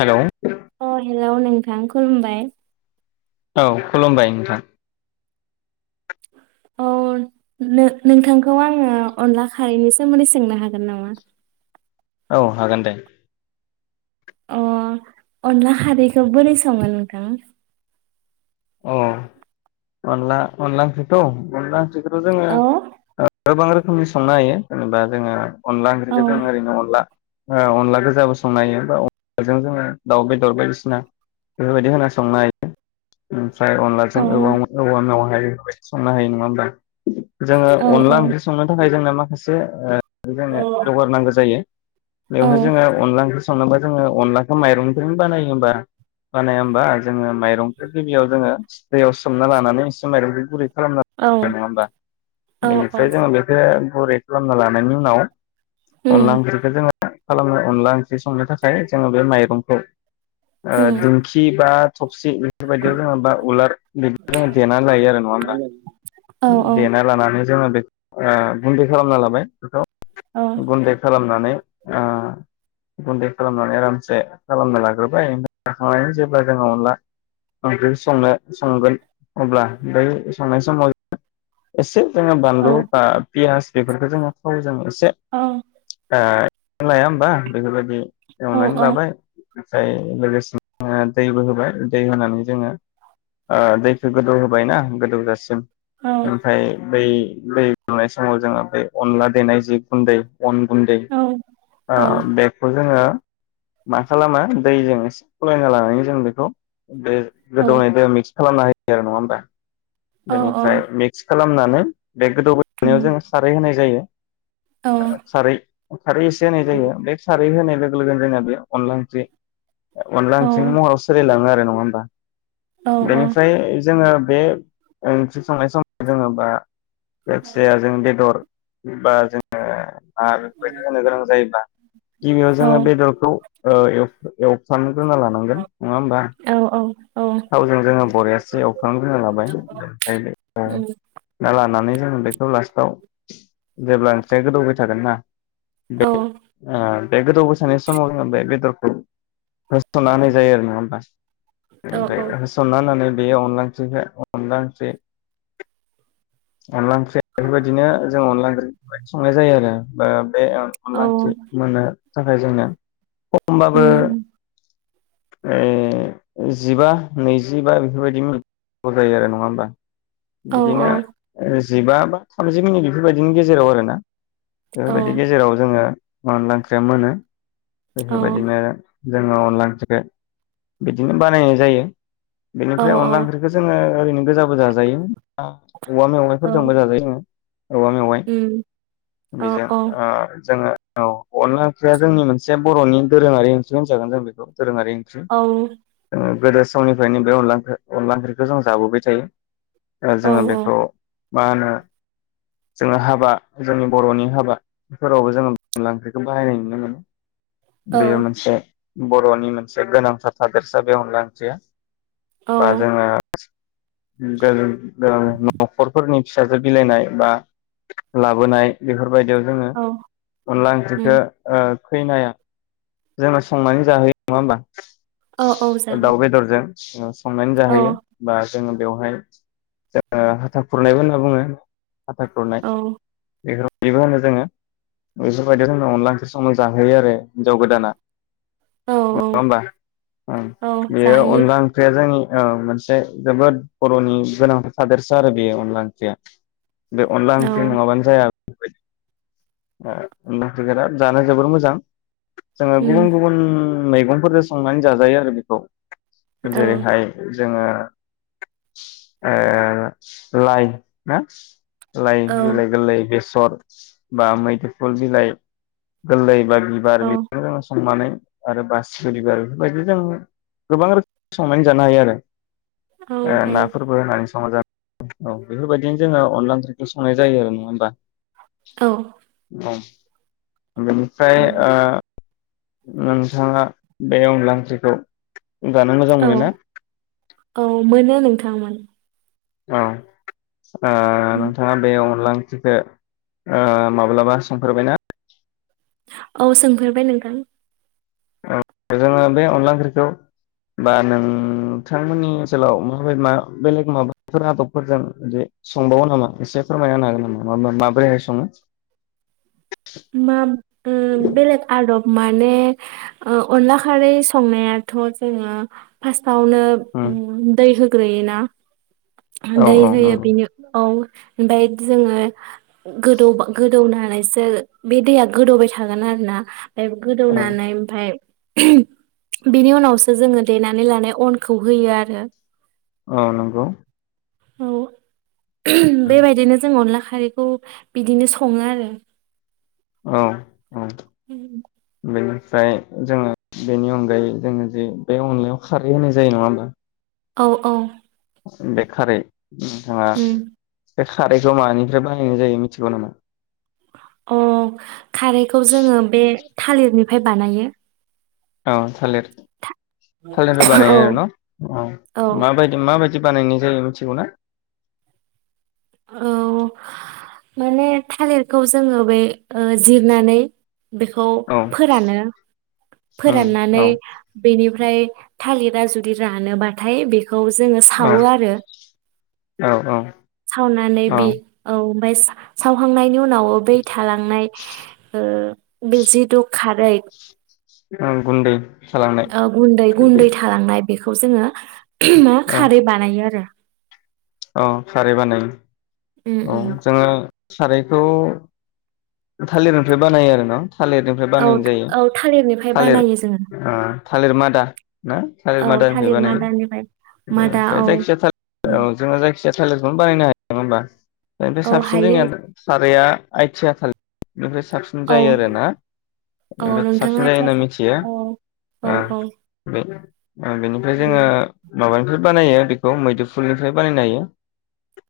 Hello लौ औ नोंथां खुलुमबाय। औ खुलुमबाय नोंथां। औ नो-नोंथांखौ आङो अनला खारैनि सोमोन्दै सोंनो हागोन नामा? औ हागोन दे। अ अनला खारैखो बोरै सङो नोंथां? अ अनला अनला ओंख्रिखौ अनला ओंख्रि [unintelligible] जोङो औ गोबां रोखोमनि संनो हायो जेनेबा जोङो अनला औ ओंख्रिखौ जों ओरैनो अनला ओ अनला गोजाबो संनो हायो बा अनलाजों जोङो दाउ बेदर बायदिसिना बेफोरबायदि होना संनो हायो। ओमफ्राय औ अनलाजों औ-औवा मेवाय संनो हायो नङा होमबा। जोङो औ औ अनला ओंख्रि संनो थाखाय जोंना मा मोनसे ओ औ जोंनो जौगार नांगौ जायो। औ बेवहाय जोङो अनला ओंख्रि संनोबो जोङो अनलाखौ माइरंदोनो बानायो होमबा बानाया होमबा? जोङो माइरं गिबियाव जोङो दैयाव सोमना लानानै एसे माइरं [unintelligible] औ नङा होमबा बेनिफ्राय जोङो बेखो गुरै खालामना लानायनि उनाव अनला उम ओंख्रिखो जोङो खालामनो अनला ओंख्रि संनो थाखाय जोङो बे माइरंखौ ओ दिंखि बा थबसि बेफोरबायदियाव जोङो बा उलार बिदि जोङो देना लायो आरो नङा होमबा? औ देना लानानै जोङो बे ओ गुन्दै खालामना लाबाय बेखौ औ गुन्दै खालामनानै ओ गुन्दै खालामनानै आरामसे खालामना लाग्रोबाय [unintelligible] जेब्ला जोङो अनला ओंख्रि संनो संगोन अब्ला बै संनाय समाव एसे जोङो बानलु बा पियास बेफोरखौ जोङो थाव जों एसे औ ओ लाया होमबा बेफोरबायदि औ एवनानै लाबाय। ओमफ्राय लोगोसेनो दैबो होबाय। दै होनानै जोङो ओ दैखौ गोदौ होबायना गोदौ गोजासिम औ ओमफाय बै दै दुंनाय समाव जोङो बे अनला देनाय जि गुन्दै अन गुन्दै ओ औ बेखौ जोङो मा खालामो दैजों इसे खलायना लानानै जों बेखौ बे गोदौनाय दैयाव मिक्स खालामना होयो यो आरो नंङा होनबा? बेनिफ्राय मिक्स खालामनानै बे गोदौबाय थानायाव उम जोङो खारै होनाय जायो। औ खारै खारै एसे होनाय जायो बे सारै होनाय लोगो लोगोनो जोंना बेयो अनला ओंख्रि अनला औ ओंख्रिनि महराव सोलायलाङो आरो नंङा होमबा? औ औ बेनिफ्राय जोङो बे ओंख्रि संनाय समाव जोङो बा जायखिजाया जों बेदर बा जोङो आरो बेफोरबायदि होनो गोनां जायोबा गिबियाव जोङो बेदरखौ ओ एव-एवफ्राम ग्रोना लानांगोन नङा होमबा? औ थावजों जोङो बरियासे एवफ्राम ग्रोना लाबाय ओमफाय उम ओ ना लानानै जों बेखौ लास्टाव जेब्ला ओंख्रिया गोदौबाय थागोन ना बे औ ओ बे गोदौबाय थानाय समाव जोङो बे-बेदर [unintelligible] होसनना होनाय जायो आरो नङा होमबा? औ इनिफाय औ होसनना होनानै बेयो अनला ओंख्रि जा अनला ओंख्रि अनला ओंख्रिआ बेफोरबायदिनो जों अनदला ओंख्रि बेफोरबादि संनाय जायो आरो। ओ बे ओ औ अनला ओंख्रि मोननो थाखाय जोंना उम। उ जिबा नैजिबा बेफोरबायदि बो जायो आरो नङा होमबा औ बिदिनो जिबा बा थामजि मिनिट बेफोरबायदिनि गेजेराव आरो ना औ बेफोरबायदि गेजेराव जोङो अनलांख्रिया मोनो औ बेफोर बायदिनो जोङो अनला ओंख्रिखौ बिदिनो बानायनाय जायो औ बेनिफ्राय अनला औ ओंख्रिखौ जोङो ओरैनो गोजा गोजा जायो। औ। औवा औ मेवनायफोरजोंबो जाजायो औवा मेवाइ उम औ बेजों औ ओ जोङो औ अनला ओंख्रिया जोंनि मोनसे जे बर'नि दोरोङारि ओंख्रिहोन जागोन जों बेखौ रोंङारि ओंथि औ गोदो समनिफ्रायनो बे अनला ओंख्रि अनला ओंख्रिखौ जों जाबोबाय थायो। अ औ जोङो बेखौ मा होनो जोङो हाबा जोंनि बरनि हाबा बेफोरावबो जोङो अनला ओंख्रिखौ बाहायनाय नुनो मोनो। बेयो मोनसे बरनि मोनसे गोनांथार थादेरसा बे अनला ओंख्रिया। औ बा जोङो द द नखरफोरनि फिसाजो बिलाइनाय बा लाबोनाय बेफोरबायदियाव जोङो औ अनला ओंख्रिखौ उम ओ खैनाया जोंङा संनानै जाहोयो नङा होमबा? औ औ जाहो दाउ बेदरजों उ संनानै औ जाहैयो बा जोङो बेवहाय औ हाथा खुरनायबो ना बुङो हाथा खुरनाय औ एग्र दिबो होनो जोङो बेफोरबायदियाव थांना अनला ओंख्रि संनो जाहोयो आरो जाव गोदाना औ नङा होमबा ओं औ बेयो जाहोयो अनला ओंख्रिया जोंनि औ मोनसे जोबोद बरनि गोनांथार सादोरसा आरो बेयो अनला ओंख्रिया। बे अनला औ ओंख्रि नङाबानो जाया [inaudible] [unintelligible] जानो जोबोर मोजां। जोङो उम गुबुन गुबुन मैगंफोर संनानै जाजायो आरो बेखौ। औ जेरै हाय जोङो ओ लाइ ना लाय औ बिलाय गोरलै बे [unintelligible] सर बा मैदोफुल बिलाइ गोरलै बा बिबार [unintelligible] संनानै आरो बासिगिबिबार बायदि जों गोबां रोखोम संनानै जानो हायो औ आरो हायो नाफोरबो होननानै संना जा औ बेफोरबायदिनो जोङो अनला ओंख्रिखौ संनाय जायो आरो नङा होमबा औ [inaudible] बेनिफ्राय उम ओ नोंथाङा बे अनला ओंख्रिखौ जानो मोजां औ मोनो ना औ मोनो नों थांमोन। औ ओ उम नोंथाङा बेयाव अनलाइंख्रिखौ माब्लाबा संफेरबायना? औ सोंफेरबाय नोंथां जोङो बे अनला ओंख्रिखौ बा नोंथांमोननि ओनसोलाव माब बेलेग माबाफोर आदबफोरजों बि संबावो नामा एसे फोरमायनानो हागोन नामा म माबोरैहाय सङो? मा बेलेग आदब माने अनला खारै संनायाथ जोङो फास आवनो उम दै हो ग्रैयोना औ दै औ होयो नंगौ बिनि औ ओमफाय जोङो गोदौ गोदौनानैसो बे दैया गोदौबाय थागोन आरो ना ओमफ्राय औ गोदौनानै ओमफाय बिनि उनावसो जोङो देनानै लानाय अनखौ होयो आरो औ नंगौ औ बेबायदिनो जों अनला खा खारैखौ बिदिनो सङो आरो औ औ [unintelligible] बेनिफ्राय जोङो बेनि अनगायै जोङो जे बे अनलायाव खारै होनाय जायो नङा होम्बा? औ औ बेखारै नोंथाङा उम बे खारैखौ मानिफ्राय बाहायनाय जायो मिथिगौ नामा? अ खारैखौ जोङो बे थालिरनिफ्राय बानायो औ थालिर था- थालिरनिफ्राय औ बानायो आरो न औ माबायदि माबायदि बानायनाय जायो मिथिगौ ना? औ माने थालिरखौ जोङो बे ओ जिरनानै बेखौ औ फोरानो उम औ फोराननानै बेनि फ्राय थालिरा जुदि रानोबाथाय बे खौ जोङो औ सावो आरो औ औ अनानै औ बि औ ओमबायस सा-सावहांनायनि उनाव उनाव बै थालांनाय ओ बे जिदु खारै ओं गुन्दै खालामनाय ओ गुन्दै गुन्दै थालांनाय बेखौ जोङो [unintelligible] मा खारै बानायो आरो अ खारै बानायो उम औ उम जोङो सारायखौ थालिरनिफ्राय बानायो आरो ना? औ औ थालिरनिफ्राय थालिर बानायो जोङो ओ थालिर मादा ना थालिर औ मादानिफ्राय मादानिफ्राय मादा बानायो औ जायखिया थाल उम, औ जोंङो जायखिजाया थालिर नआवनो बानायनो हायो नंङा होनबा? निफ्राय औ साबसिन हायो जोंङो साराया आयथिया थालि बेनिफ्राय साबसिन औ जायो आरो ना औ बेनिफ्राय नोंथाङा साबसिन जायो आथिया होनना सा- मिथियो औ बे ओ बेनिफ्राय जोङो उम, माबानिफोर बानायो बेखौ मैदु फुलनिफ्राय बानायनो हायो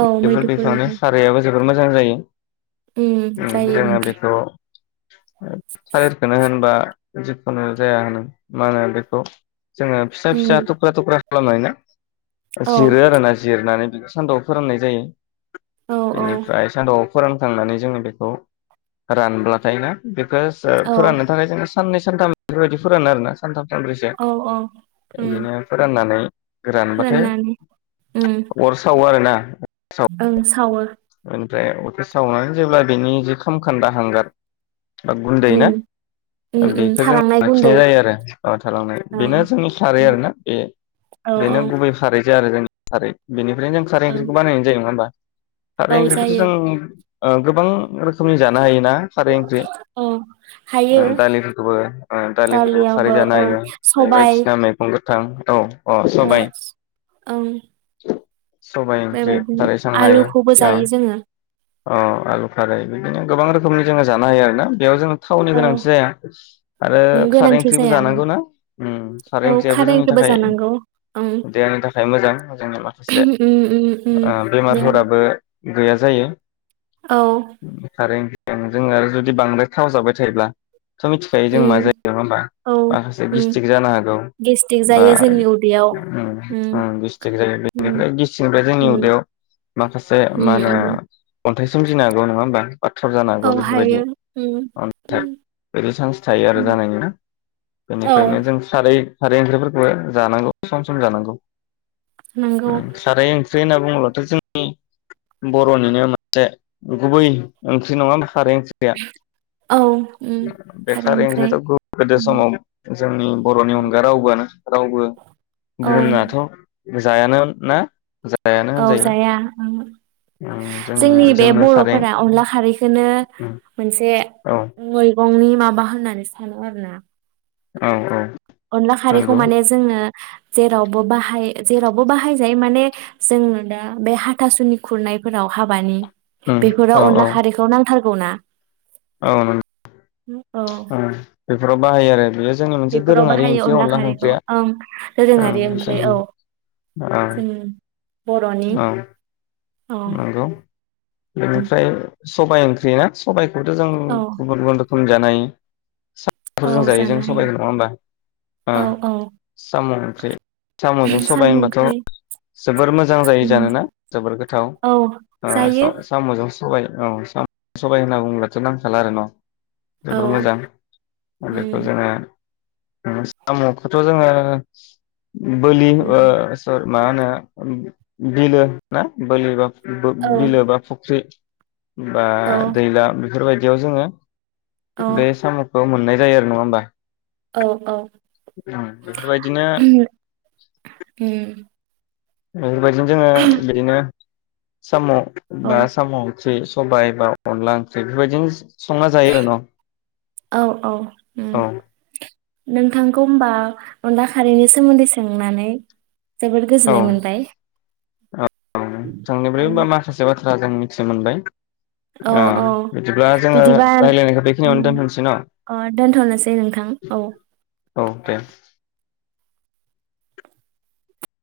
औ बेफोर बेखनो मैदुफुलनिफ्राय साराया बाज बोर मोजां जायो उम जायो नोंथां सालिरखौनो होनबा जिखुनु जाया होनो मा होनो बेखौ जोङो फिसा उम फिसा थख्रा थख्रा खालामनो हायोना? औ जिरो आरो ना जिरनानै सान्दुआव फोराननाय जायो औ औ बिनिफ्राय सानदुआव फोरानखांनानै जोङो बे खौ रानब्लाथायना औ खोसफोराननो थाखाय जों साननै सानथाम बेफोरबायदि फोरानो आरोना सानथाम सानब्रैसो औ औ उम बिदिनो फोराननानै गोरानबाथाय फोराननानै उम अर सावो आरोना [inaudible] ओं सावो। ओमफ्राय अथे सावनानै जेब्ला बेनि जखाम खान्दा हांगार बा गुन्दै उम ना उम उम बेखौ जों थालांनाय लाखिनाय गुन्दै जायो आरोब थालांनाय ओं बेनो जोंनि खारै उम, आरोना औ औ बेनो गुबै खारैजों आरो जोंनि आरो बेनि। ओफ्राय जों खारै औ ओंख्रिखौनाय सानायनाय जायो नंआ होनबा खारै औ ओंख्रिखौथ जायो जों ओ गोबां रोखोमनि जानो हायोना। खारै ओंख्रि औ हायो दालिफोरखौबो ओ दालिफोरखौबो खारै दालियावबो जानो औ हो सबाय बायदिसिना मैगं थां औ अ' सबाय। औ ओं सबाय ओंख्रि खारै संनो हायो। फजायो जोङो। अ आलु खारै बिदिनो गोबां रोखोमनि जोङो जानो हायो आरोना बेयाव जों थावनि औ गोनांथि जाया आरो खारै गोनांथि ओंख्रिबो जाया जानांगौना ओम खारै औ ओंख्रियाबो जोंनि ओंख्रिबो थाखाय जानांगौ ओं देहानि थाखाय मोजां जोंनि माखासे उम उम उम औ दे बेमारफोराबो गैया जायो। औ खारें जोङो आरो जुदि बांद्राय थाव जाबाय थायोब्ला। थ मिथिखायो जों मा उम जायो नङा होमबा औ माखासे उम गिस्टिक जानो हागौ गेस्टिक बा जायो जोंनि उदैयाव ओ उम ओ गिस्टिक जायो उम बेनिफ्राय गिस्टिकनिफ्राय जोंनि उम उदैयाव माखासे मा उम होनो। उम अन्थाइ सोमजिनो हागौ नङा होमबा? बाथ्राव जानो हागौ औ बेफोरबायदि हायो उम अन्थाइ उम बिदि चान्स थायो आरो उम जानायनिना औ बेनिखायनो जों खारै खारै ओंख्रिफोरखौबो जानांगौ सम सम जानांगौ। नंगौ [unintelligible] खारै ख्रै होनना बुङोबथ जोंनि ब रनिनो मोनसे गुबै ओंख्रि नङा होम खारै ओंख्रिया औ उम बे खारै ओंख्रै ओंख्रियाथ गोदो उम समाव जोंनि बर'नि अनगा रावबोआनो रावबो औ गुबुनाथ जायानो ना? जायानो औ होनजायो जाया ओं। जोंनि बे जोंनो खारै बर'फोरा अनला खारैखौनो उम मोनसे औ मैगं। फंनि माबा होननानै सानो आरो ना। औ औ। अनला खारैखौ नंगौ माने जोङो जेरावबो बा हाय जेरावबो बाहाय। जायो माने जोंनो दा बे हाथासुनि खुरनायफोराव हाबानि। उम औ बेफोराव औ अनला खारैखौ नां थारगौना। औ नं हो औ। बेफोराव बाहायो आरो बियो बेफोराव बाहायो अनला खारैखौ ओं दोरोङारि ओंख्रि जों औ औ जों बर'नि। औ औ नंगौ बेनिफ्राय सबाइ ओंख्रि ना सबाइ खौथ जों औ गुबुन गुबुन रो खोम जानाय सा फोरजों औ जायो जों जानो हायो सबायखौ नङा होमबा औ ओम औ साम ओंख्रि सामजों सबाय साम' ओंख्रि होनबाथ जोबोर मोजां जायो उम जानोना जोबोर गो औ ओ जायो सा-सामजों सबाय औ स सबाय होनना बुंब्लाथो नांखाला आरो न जोबोर औ मोजां बेखौ उम जोङो [unintelligible] सामखौथ जोङो बोलि ओ स मा होनो बिलो ना। औ [unintelligible] बिलो बा फुख्रि। बा औ दैला बेफोरबायदियाव जोङो औ बे सामखौ मोननाय जायो आरो नङा होमबा? औ औ। बेफोरबायदिनो [unintelligible] बेफोरबायदिनो जोङो बिदिनो। साम औ बा साम [unintelligible] सबाइ बा अनला ओंख्रि बेफोरबाय औ औ उम औ नोंथांखौ होनोमबा अनला खारैनि सोमोन्दै सोंनानै जोबोद गोजोननाय मोनबाय। थां औ निफ्राया माखासे बाथ्रा थ्रा जों मिथि मोनबाय। औ अ औ बिदिब्ला जोङो बिदिबा राय्लायनायखौ बेखिनियावनो उम, दोनहसै, न अ, दोनथ'नोसै नोंथां औ औ दे।